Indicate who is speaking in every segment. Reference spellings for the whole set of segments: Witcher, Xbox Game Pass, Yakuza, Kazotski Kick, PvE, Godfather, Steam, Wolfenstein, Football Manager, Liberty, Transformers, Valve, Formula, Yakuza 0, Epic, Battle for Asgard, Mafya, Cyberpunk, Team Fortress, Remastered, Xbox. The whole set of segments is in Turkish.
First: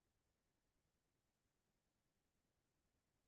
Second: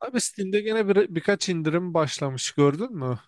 Speaker 1: Abi Steam'de gene birkaç indirim başlamış gördün mü?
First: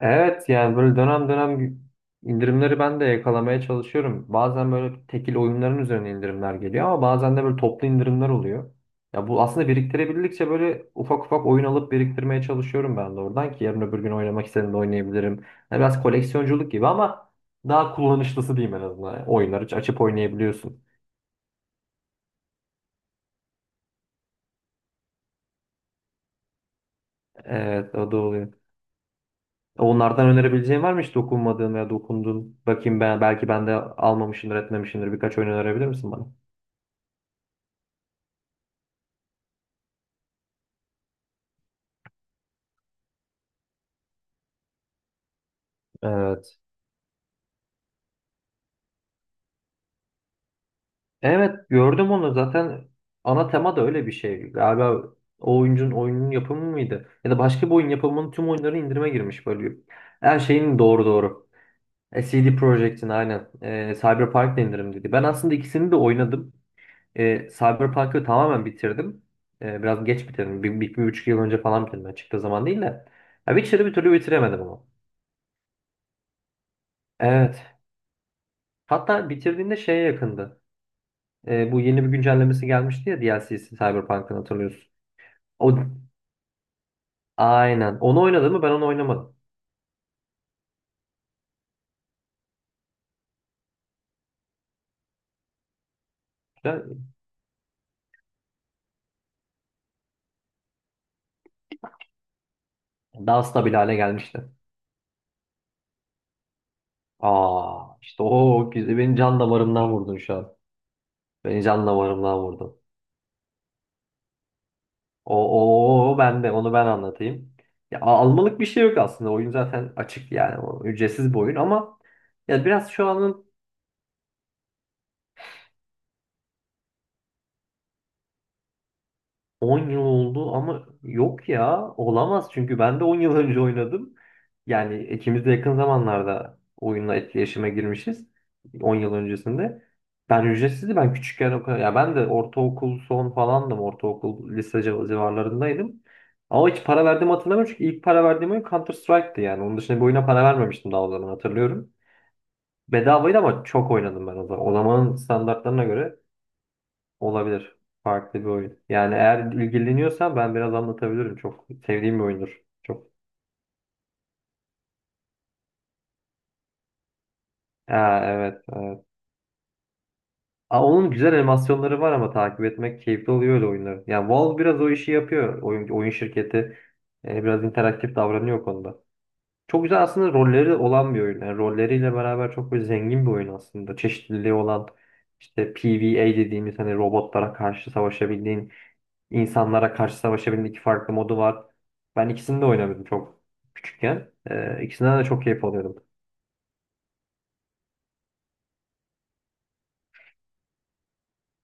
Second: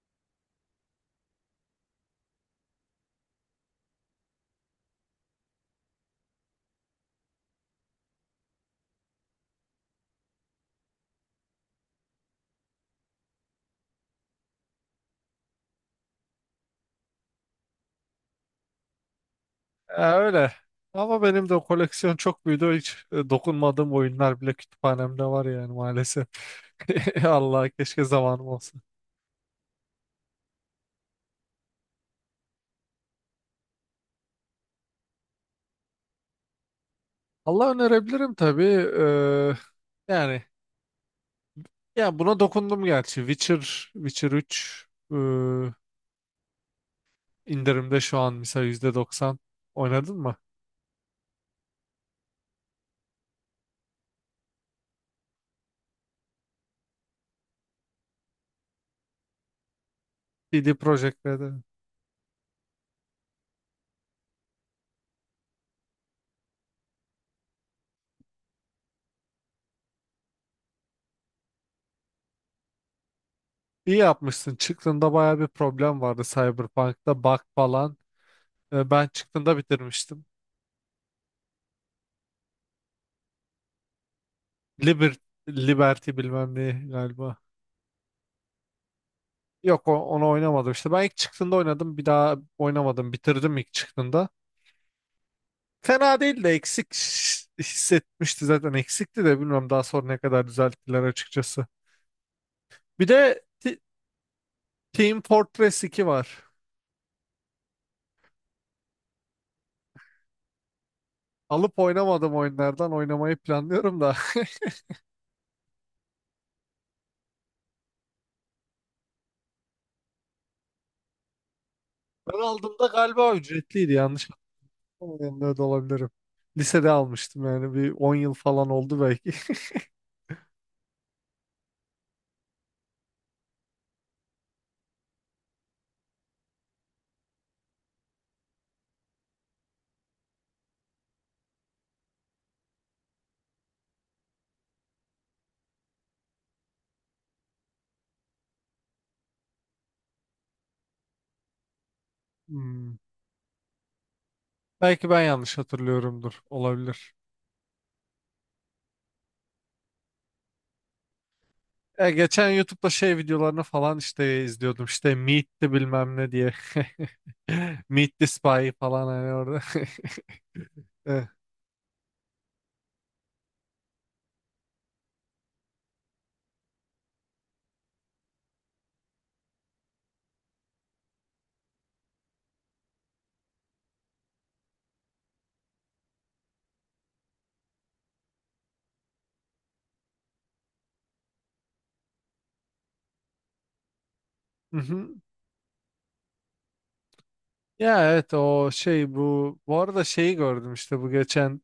Speaker 2: Evet yani böyle dönem dönem indirimleri ben de yakalamaya çalışıyorum. Bazen böyle tekil oyunların üzerine indirimler geliyor ama bazen de böyle toplu indirimler oluyor. Ya bu aslında biriktirebildikçe böyle ufak ufak oyun alıp biriktirmeye çalışıyorum ben de oradan ki yarın öbür gün oynamak istediğimde oynayabilirim. Yani biraz koleksiyonculuk gibi ama daha kullanışlısı diyeyim en azından. Yani oyunları açıp
Speaker 1: E, öyle.
Speaker 2: oynayabiliyorsun.
Speaker 1: Ama benim de koleksiyon çok büyüdü. Hiç dokunmadığım oyunlar bile kütüphanemde var yani maalesef. Allah,
Speaker 2: Evet
Speaker 1: keşke
Speaker 2: o da
Speaker 1: zamanım
Speaker 2: oluyor.
Speaker 1: olsa.
Speaker 2: Onlardan önerebileceğin var mı hiç dokunmadığın veya dokunduğun? Bakayım ben belki ben de almamışımdır etmemişimdir birkaç oyun önerebilir misin bana?
Speaker 1: Allah, önerebilirim tabii. Ee, yani ya buna dokundum gerçi. Witcher 3 e,
Speaker 2: Evet.
Speaker 1: indirimde şu an mesela %90. Oynadın mı?
Speaker 2: Evet gördüm onu zaten ana tema da öyle bir şey. Galiba o oyuncunun oyunun yapımı mıydı? Ya da başka bir oyun yapımının tüm oyunları indirime girmiş böyle. Her
Speaker 1: CD
Speaker 2: şeyin doğru
Speaker 1: Projekt
Speaker 2: doğru.
Speaker 1: Red'i.
Speaker 2: CD Projekt'in aynen. Cyberpunk da indirim dedi. Ben aslında ikisini de oynadım. Cyberpunk'ı tamamen bitirdim. Biraz geç bitirdim. 1,5 yıl önce falan bitirdim. Yani çıktığı zaman değil de. Ya Witcher'ı bir
Speaker 1: İyi
Speaker 2: türlü
Speaker 1: yapmışsın.
Speaker 2: bitiremedim ama.
Speaker 1: Çıktığında baya bir problem vardı Cyberpunk'ta bug
Speaker 2: Evet.
Speaker 1: falan. Ben
Speaker 2: Hatta
Speaker 1: çıktığında
Speaker 2: bitirdiğinde şeye
Speaker 1: bitirmiştim.
Speaker 2: yakındı. Bu yeni bir güncellemesi gelmişti ya DLC'si Cyberpunk'ın hatırlıyorsun.
Speaker 1: Liber-
Speaker 2: O.
Speaker 1: Liberty bilmem ne galiba.
Speaker 2: Aynen. Onu oynadı mı? Ben onu oynamadım.
Speaker 1: Yok, onu oynamadım işte. Ben ilk çıktığında oynadım. Bir daha oynamadım. Bitirdim ilk çıktığında. Fena değil de eksik hissetmişti zaten. Eksikti de bilmiyorum daha sonra ne kadar düzelttiler açıkçası. Bir de
Speaker 2: Daha stabil
Speaker 1: Ti-
Speaker 2: hale gelmişti.
Speaker 1: Team Fortress 2 var.
Speaker 2: Aa, işte o güzel. Beni can damarımdan vurdun şu an. Beni
Speaker 1: Alıp
Speaker 2: can
Speaker 1: oynamadım
Speaker 2: damarımdan vurdun.
Speaker 1: oyunlardan. Oynamayı planlıyorum da.
Speaker 2: Ben de onu ben anlatayım. Ya, almalık bir şey yok aslında. Oyun zaten açık yani. O, ücretsiz bir oyun ama
Speaker 1: Ben
Speaker 2: ya
Speaker 1: aldığımda
Speaker 2: biraz şu
Speaker 1: galiba
Speaker 2: anın
Speaker 1: ücretliydi, yanlış yanında da olabilirim. Lisede almıştım yani bir 10 yıl falan oldu belki.
Speaker 2: 10 yıl oldu ama yok ya olamaz çünkü ben de 10 yıl önce oynadım. Yani ikimiz de yakın zamanlarda oyunla etkileşime girmişiz. 10 yıl öncesinde. Ben ücretsizdi ben küçükken o kadar. Ya ben de ortaokul son falandım. Ortaokul lise civarlarındaydım. Ama hiç para verdiğimi hatırlamıyorum çünkü ilk para verdiğim oyun Counter Strike'tı yani. Onun dışında bir oyuna para vermemiştim daha o zaman hatırlıyorum.
Speaker 1: Hmm.
Speaker 2: Bedavaydı ama çok oynadım ben o zaman. O
Speaker 1: Belki
Speaker 2: zamanın
Speaker 1: ben yanlış
Speaker 2: standartlarına göre
Speaker 1: hatırlıyorumdur. Olabilir.
Speaker 2: olabilir. Farklı bir oyun. Yani eğer ilgileniyorsan ben biraz anlatabilirim. Çok
Speaker 1: Ya
Speaker 2: sevdiğim bir
Speaker 1: geçen
Speaker 2: oyundur.
Speaker 1: YouTube'da
Speaker 2: Çok.
Speaker 1: şey videolarını falan işte izliyordum. İşte Meet the bilmem ne diye. Meet
Speaker 2: Ha,
Speaker 1: the
Speaker 2: evet,
Speaker 1: Spy
Speaker 2: evet.
Speaker 1: falan hani orada.
Speaker 2: Aa, onun
Speaker 1: Evet.
Speaker 2: güzel animasyonları var ama takip etmek keyifli oluyor öyle oyunları. Yani Valve biraz o işi yapıyor. Oyun şirketi biraz interaktif davranıyor o konuda. Çok güzel aslında rolleri olan bir oyun. Yani rolleriyle beraber çok böyle zengin bir oyun aslında. Çeşitliliği olan işte PvE dediğimiz hani robotlara karşı savaşabildiğin İnsanlara karşı savaşabilme iki farklı modu var. Ben ikisini de oynadım çok küçükken. İkisinden
Speaker 1: Mhm.
Speaker 2: de çok keyif alıyordum.
Speaker 1: Ya evet, o şey, bu arada şeyi gördüm işte bu geçen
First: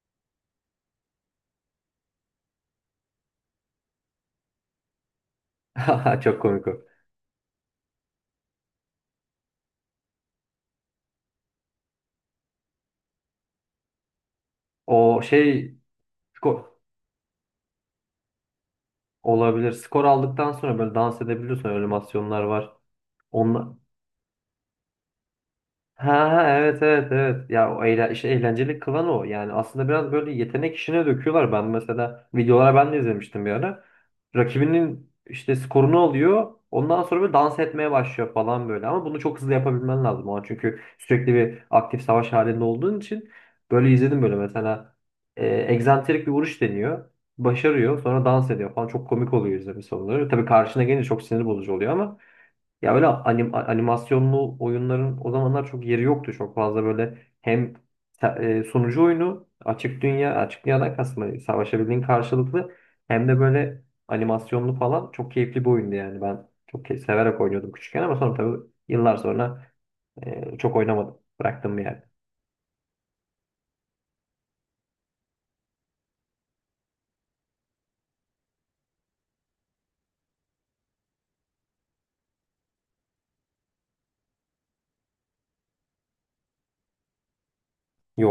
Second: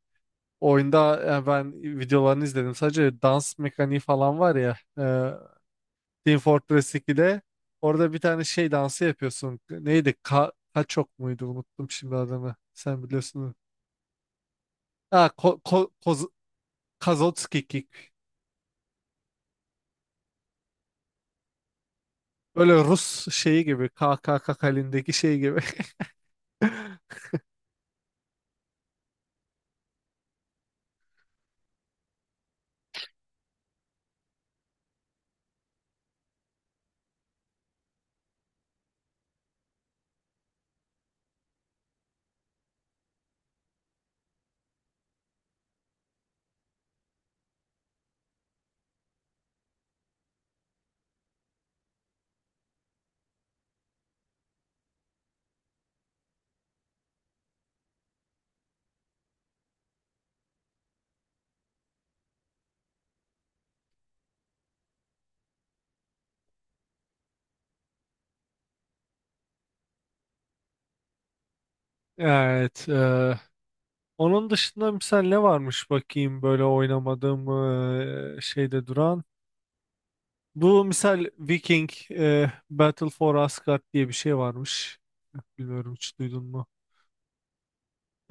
Speaker 1: oyunda. Yani ben videolarını izledim sadece, dans mekaniği falan var ya, e, Team
Speaker 2: Çok komik o.
Speaker 1: Fortress 2'de orada bir tane şey dansı yapıyorsun, neydi? Kaçok muydu, unuttum şimdi adını, sen biliyorsun. Ha,
Speaker 2: O şey
Speaker 1: ko Koz-
Speaker 2: skor
Speaker 1: Kazotski Kick.
Speaker 2: olabilir. Skor aldıktan sonra böyle dans edebiliyorsun. Öyle animasyonlar
Speaker 1: Böyle
Speaker 2: var.
Speaker 1: Rus şeyi
Speaker 2: Onla,
Speaker 1: gibi, K K K halindeki şey gibi.
Speaker 2: ha ha, evet, evet, evet. Ya o işte eğlenceli kılan o. Yani aslında biraz böyle yetenek işine döküyorlar. Ben mesela videolara ben de izlemiştim bir ara. Rakibinin işte skorunu alıyor. Ondan sonra böyle dans etmeye başlıyor falan böyle. Ama bunu çok hızlı yapabilmen lazım o an. Çünkü sürekli bir aktif savaş halinde olduğun için böyle izledim böyle mesela e, egzantrik bir vuruş deniyor. Başarıyor. Sonra dans ediyor falan. Çok komik oluyor izlemesi onları. Tabii karşına gelince çok sinir bozucu oluyor ama ya böyle animasyonlu oyunların o zamanlar çok yeri yoktu çok fazla böyle hem sunucu oyunu açık dünyadan kastım hani savaşabildiğin karşılıklı hem de böyle animasyonlu falan çok keyifli bir oyundu yani ben çok severek oynuyordum küçükken ama sonra tabii yıllar sonra çok oynamadım bıraktım bir yerde.
Speaker 1: Evet. Onun dışında misal ne varmış bakayım, böyle oynamadığım şeyde duran. Bu misal Viking, Battle for Asgard diye bir şey varmış. Bilmiyorum, hiç duydun mu?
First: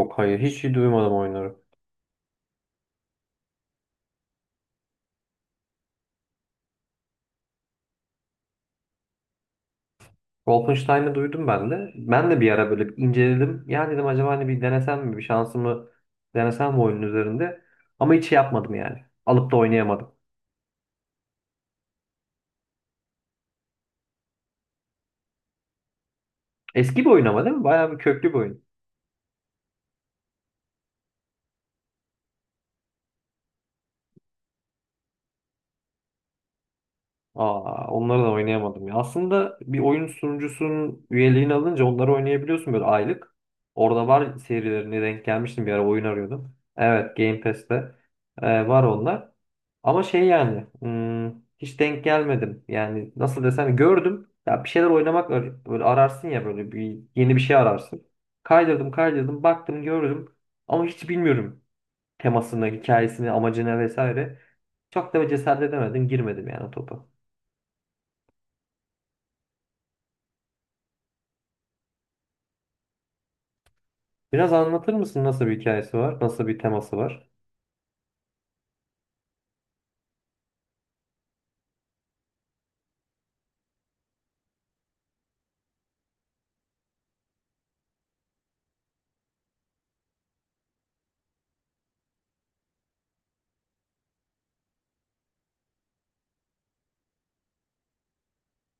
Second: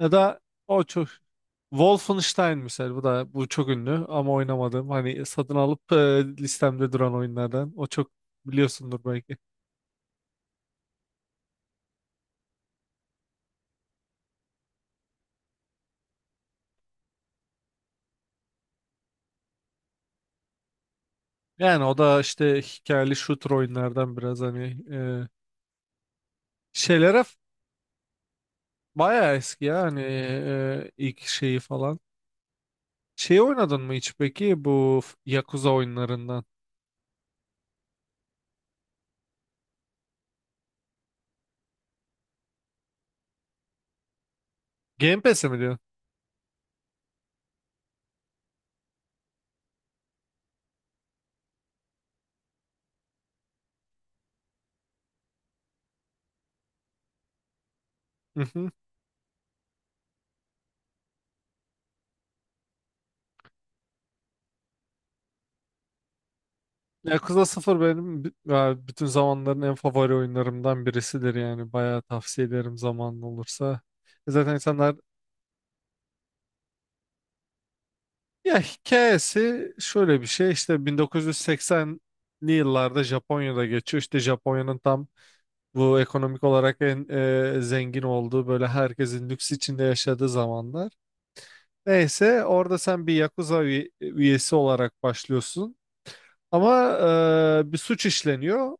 Speaker 1: Ya da
Speaker 2: hayır hiç
Speaker 1: o çok
Speaker 2: duymadım oyunları.
Speaker 1: Wolfenstein misal, bu da bu çok ünlü ama oynamadım. Hani satın alıp listemde duran oyunlardan. O çok biliyorsundur belki.
Speaker 2: Wolfenstein'ı duydum ben de. Ben de bir ara böyle bir inceledim. Ya dedim acaba hani bir denesem mi? Bir şansımı denesem mi oyunun üzerinde? Ama hiç şey yapmadım yani. Alıp da oynayamadım.
Speaker 1: Yani o da işte hikayeli shooter oyunlardan biraz hani
Speaker 2: Eski bir
Speaker 1: Şeylere
Speaker 2: oyun
Speaker 1: f-
Speaker 2: ama değil mi? Bayağı bir köklü bir oyun.
Speaker 1: bayağı eski ya hani ilk şeyi falan. Şey, oynadın mı hiç peki bu Yakuza oyunlarından?
Speaker 2: Aa, onları da oynayamadım ya. Aslında bir oyun sunucusunun üyeliğini alınca onları oynayabiliyorsun böyle aylık. Orada var serilerine
Speaker 1: Game
Speaker 2: denk
Speaker 1: Pass'e mi
Speaker 2: gelmiştim bir
Speaker 1: diyorsun?
Speaker 2: ara oyun arıyordum. Evet Game Pass'te var onlar. Ama şey yani hiç denk gelmedim. Yani nasıl desem gördüm. Ya bir şeyler oynamak böyle ararsın ya böyle bir yeni bir şey ararsın.
Speaker 1: Hı hı.
Speaker 2: Kaydırdım kaydırdım baktım gördüm. Ama hiç bilmiyorum temasını, hikayesini, amacını vesaire. Çok da cesaret edemedim girmedim yani o topa.
Speaker 1: Yakuza 0 benim ya bütün zamanların en favori oyunlarımdan birisidir yani. Bayağı tavsiye ederim zamanın olursa.
Speaker 2: Biraz
Speaker 1: Zaten
Speaker 2: anlatır
Speaker 1: insanlar,
Speaker 2: mısın nasıl bir hikayesi var? Nasıl bir teması var?
Speaker 1: ya hikayesi şöyle bir şey işte 1980'li yıllarda Japonya'da geçiyor. İşte Japonya'nın tam bu ekonomik olarak en zengin olduğu, böyle herkesin lüks içinde yaşadığı zamanlar. Neyse orada sen bir Yakuza üyesi olarak başlıyorsun. Ama bir suç işleniyor.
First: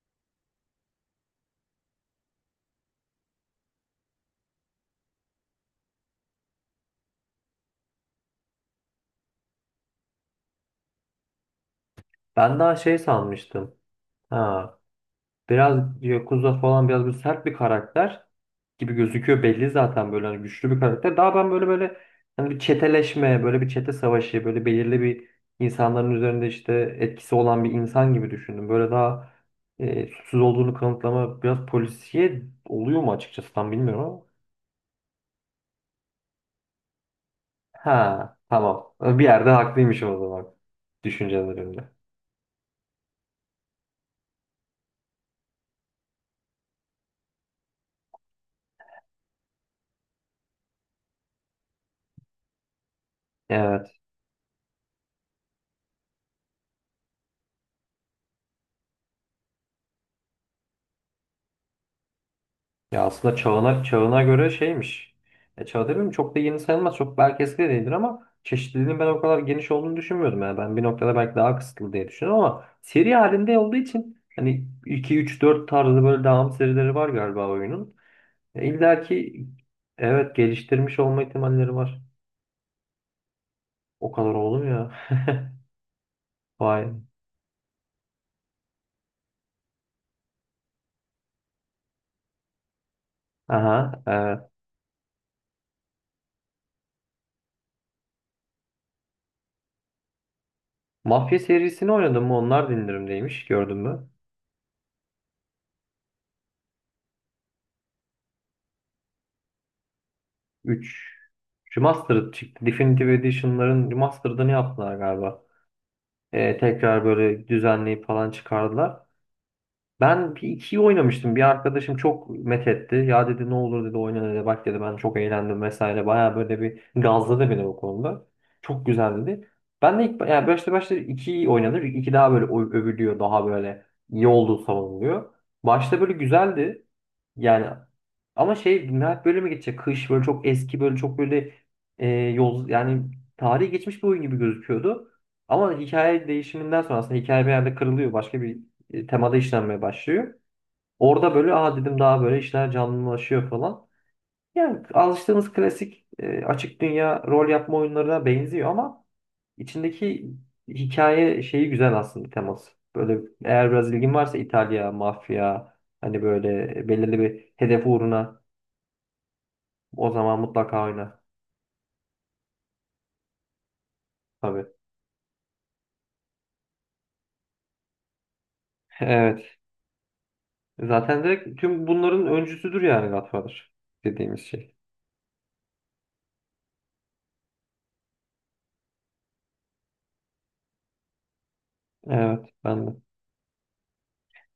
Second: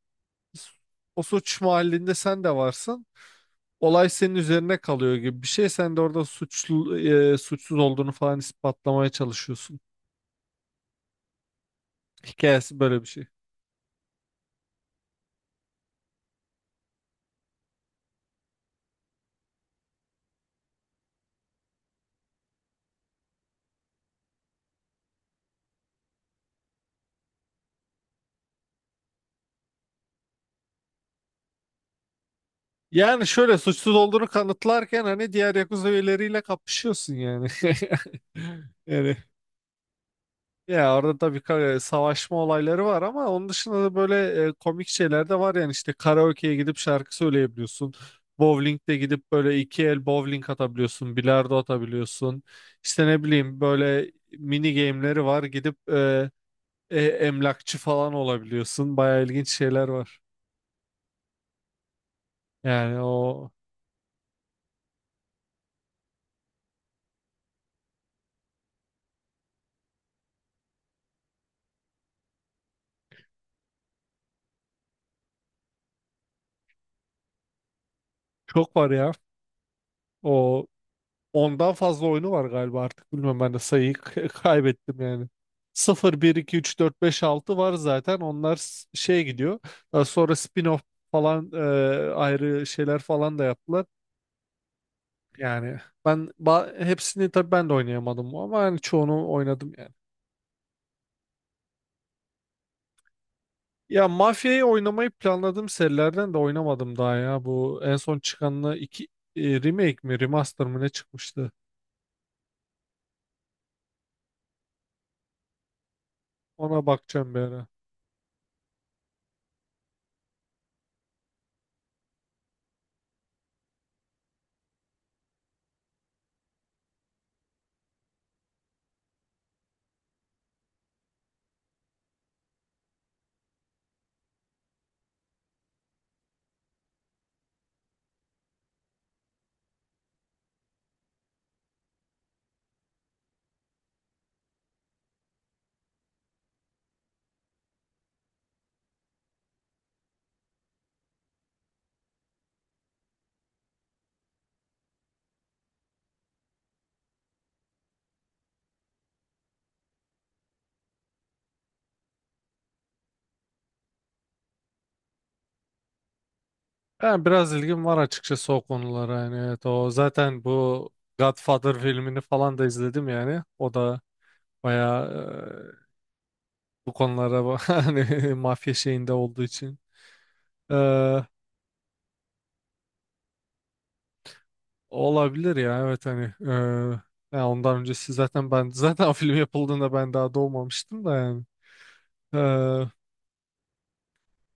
Speaker 1: O suç mahallinde sen de varsın. Olay senin üzerine kalıyor gibi bir şey. Sen de orada suçlu, suçsuz olduğunu falan ispatlamaya çalışıyorsun.
Speaker 2: Ben daha
Speaker 1: Hikayesi
Speaker 2: şey
Speaker 1: böyle bir şey.
Speaker 2: sanmıştım. Ha, biraz Yakuza falan biraz bir sert bir karakter gibi gözüküyor. Belli zaten böyle hani güçlü bir karakter. Daha ben böyle hani bir çeteleşme, böyle bir çete savaşı, böyle belirli bir insanların üzerinde işte etkisi olan bir insan gibi düşündüm. Böyle daha suçsuz olduğunu kanıtlama biraz polisiye oluyor mu
Speaker 1: Yani
Speaker 2: açıkçası
Speaker 1: şöyle
Speaker 2: tam
Speaker 1: suçsuz
Speaker 2: bilmiyorum ama.
Speaker 1: olduğunu kanıtlarken hani diğer Yakuza üyeleriyle kapışıyorsun yani.
Speaker 2: Ha, tamam.
Speaker 1: Yani,
Speaker 2: Bir yerde haklıymışım o zaman
Speaker 1: ya orada tabii
Speaker 2: düşüncelerimde.
Speaker 1: savaşma olayları var ama onun dışında da böyle komik şeyler de var yani, işte karaoke'ye gidip şarkı söyleyebiliyorsun. Bowling'de gidip böyle iki el bowling atabiliyorsun, bilardo atabiliyorsun. İşte ne bileyim böyle mini game'leri var, gidip emlakçı falan olabiliyorsun. Bayağı ilginç şeyler var. Yani
Speaker 2: Ya aslında
Speaker 1: o
Speaker 2: çağına göre şeymiş. Çağ demeyeyim çok da yeni sayılmaz. Çok belki eski de değildir ama çeşitliliğin ben o kadar geniş olduğunu düşünmüyordum. Yani ben bir noktada belki daha kısıtlı diye düşünüyorum ama seri halinde olduğu için hani iki üç dört tarzı böyle devam serileri var galiba oyunun.
Speaker 1: çok var
Speaker 2: İlla
Speaker 1: ya,
Speaker 2: ki evet
Speaker 1: o
Speaker 2: geliştirmiş olma
Speaker 1: Ondan
Speaker 2: ihtimalleri var.
Speaker 1: fazla oyunu var galiba artık. Bilmem, ben de sayıyı
Speaker 2: O kadar oğlum ya.
Speaker 1: kaybettim yani. sıfır bir iki üç
Speaker 2: Vay.
Speaker 1: dört beş altı var zaten. Onlar şey gidiyor. Daha sonra spin-off falan ayrı şeyler falan da yaptılar.
Speaker 2: Aha, evet.
Speaker 1: Yani ben hepsini tabii ben de oynayamadım ama yani çoğunu oynadım yani.
Speaker 2: Mafya serisini oynadım mı? Onlar da indirimdeymiş. Gördün
Speaker 1: Ya
Speaker 2: mü?
Speaker 1: Mafya'yı oynamayı planladığım serilerden de oynamadım daha ya. Bu en son çıkanla iki remake mi remaster mı ne
Speaker 2: 3
Speaker 1: çıkmıştı?
Speaker 2: Remastered çıktı. Definitive Edition'ların Remastered'ını yaptılar galiba.
Speaker 1: Ona
Speaker 2: Tekrar
Speaker 1: bakacağım bir
Speaker 2: böyle
Speaker 1: ara.
Speaker 2: düzenleyip falan çıkardılar. Ben bir ikiyi oynamıştım. Bir arkadaşım çok methetti. Ya dedi ne olur dedi oyna dedi. Bak dedi ben çok eğlendim vesaire. Baya böyle bir gazladı beni o konuda. Çok güzel dedi. Ben de ilk yani başta başta ikiyi oynadım. İki daha böyle övülüyor. Daha böyle iyi olduğu savunuluyor. Başta böyle güzeldi. Yani ama şey nihayet böyle mi geçecek? Kış böyle çok eski böyle çok böyle yol yani tarihi geçmiş bir oyun gibi gözüküyordu. Ama hikaye değişiminden sonra aslında hikaye bir yerde kırılıyor. Başka bir temada işlenmeye başlıyor. Orada böyle aa dedim daha böyle işler canlılaşıyor falan. Yani alıştığımız klasik açık dünya rol yapma oyunlarına benziyor ama içindeki hikaye şeyi güzel aslında teması. Böyle eğer biraz ilgin varsa İtalya, mafya hani böyle belirli
Speaker 1: Yani biraz
Speaker 2: bir
Speaker 1: ilgim
Speaker 2: hedef
Speaker 1: var
Speaker 2: uğruna
Speaker 1: açıkçası o konulara, yani evet, o
Speaker 2: o zaman
Speaker 1: zaten
Speaker 2: mutlaka
Speaker 1: bu
Speaker 2: oyna.
Speaker 1: Godfather filmini falan da izledim yani o da
Speaker 2: Tabii.
Speaker 1: bayağı bu konulara hani mafya şeyinde olduğu
Speaker 2: Evet.
Speaker 1: için. E,
Speaker 2: Zaten direkt tüm bunların öncüsüdür yani Godfather dediğimiz şey.
Speaker 1: Olabilir ya, evet hani ya ondan öncesi zaten ben zaten o film yapıldığında ben daha doğmamıştım da yani.
Speaker 2: Evet ben de.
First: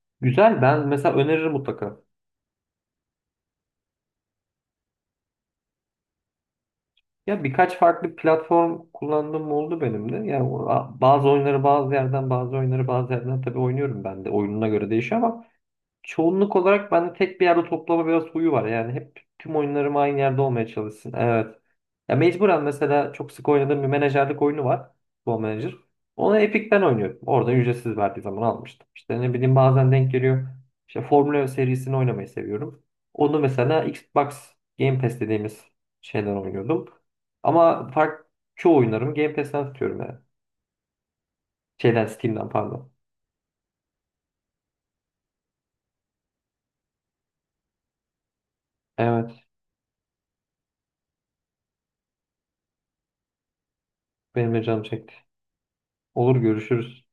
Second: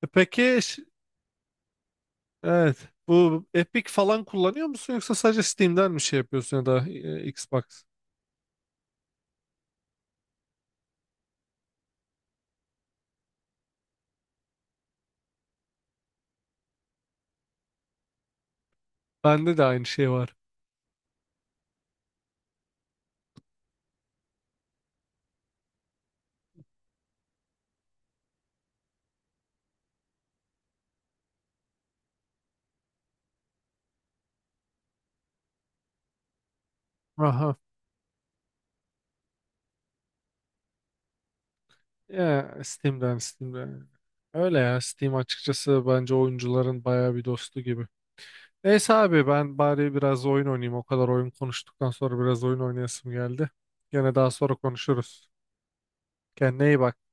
Speaker 1: Peki
Speaker 2: Güzel ben mesela öneririm mutlaka.
Speaker 1: evet, bu Epic falan kullanıyor musun, yoksa sadece Steam'den mi şey yapıyorsun, ya da
Speaker 2: Ya
Speaker 1: Xbox?
Speaker 2: birkaç farklı platform kullandığım oldu benim de. Ya bazı oyunları bazı yerden, bazı oyunları bazı yerden tabii oynuyorum ben de. Oyununa göre değişiyor ama çoğunluk olarak bende tek bir yerde toplama biraz huyu var. Yani hep tüm
Speaker 1: Bende de aynı
Speaker 2: oyunlarım
Speaker 1: şey
Speaker 2: aynı
Speaker 1: var.
Speaker 2: yerde olmaya çalışsın. Evet. Ya mecburen mesela çok sık oynadığım bir menajerlik oyunu var. Football Manager. Onu Epic'ten oynuyorum. Orada ücretsiz verdiği zaman almıştım. İşte ne bileyim bazen denk geliyor. İşte Formula serisini oynamayı seviyorum. Onu mesela Xbox Game Pass dediğimiz şeyden oynuyordum.
Speaker 1: Aha.
Speaker 2: Ama fark çoğu oyunlarımı Game Pass'ten tutuyorum yani. Şeyden Steam'den
Speaker 1: Ya
Speaker 2: pardon.
Speaker 1: Steam'den. Öyle ya, Steam açıkçası bence oyuncuların bayağı bir dostu gibi. Neyse abi
Speaker 2: Evet
Speaker 1: ben bari biraz oyun oynayayım. O kadar oyun konuştuktan sonra biraz oyun oynayasım geldi. Gene daha
Speaker 2: benim
Speaker 1: sonra
Speaker 2: de canım çekti.
Speaker 1: konuşuruz.
Speaker 2: Olur
Speaker 1: Kendine iyi bak.
Speaker 2: görüşürüz.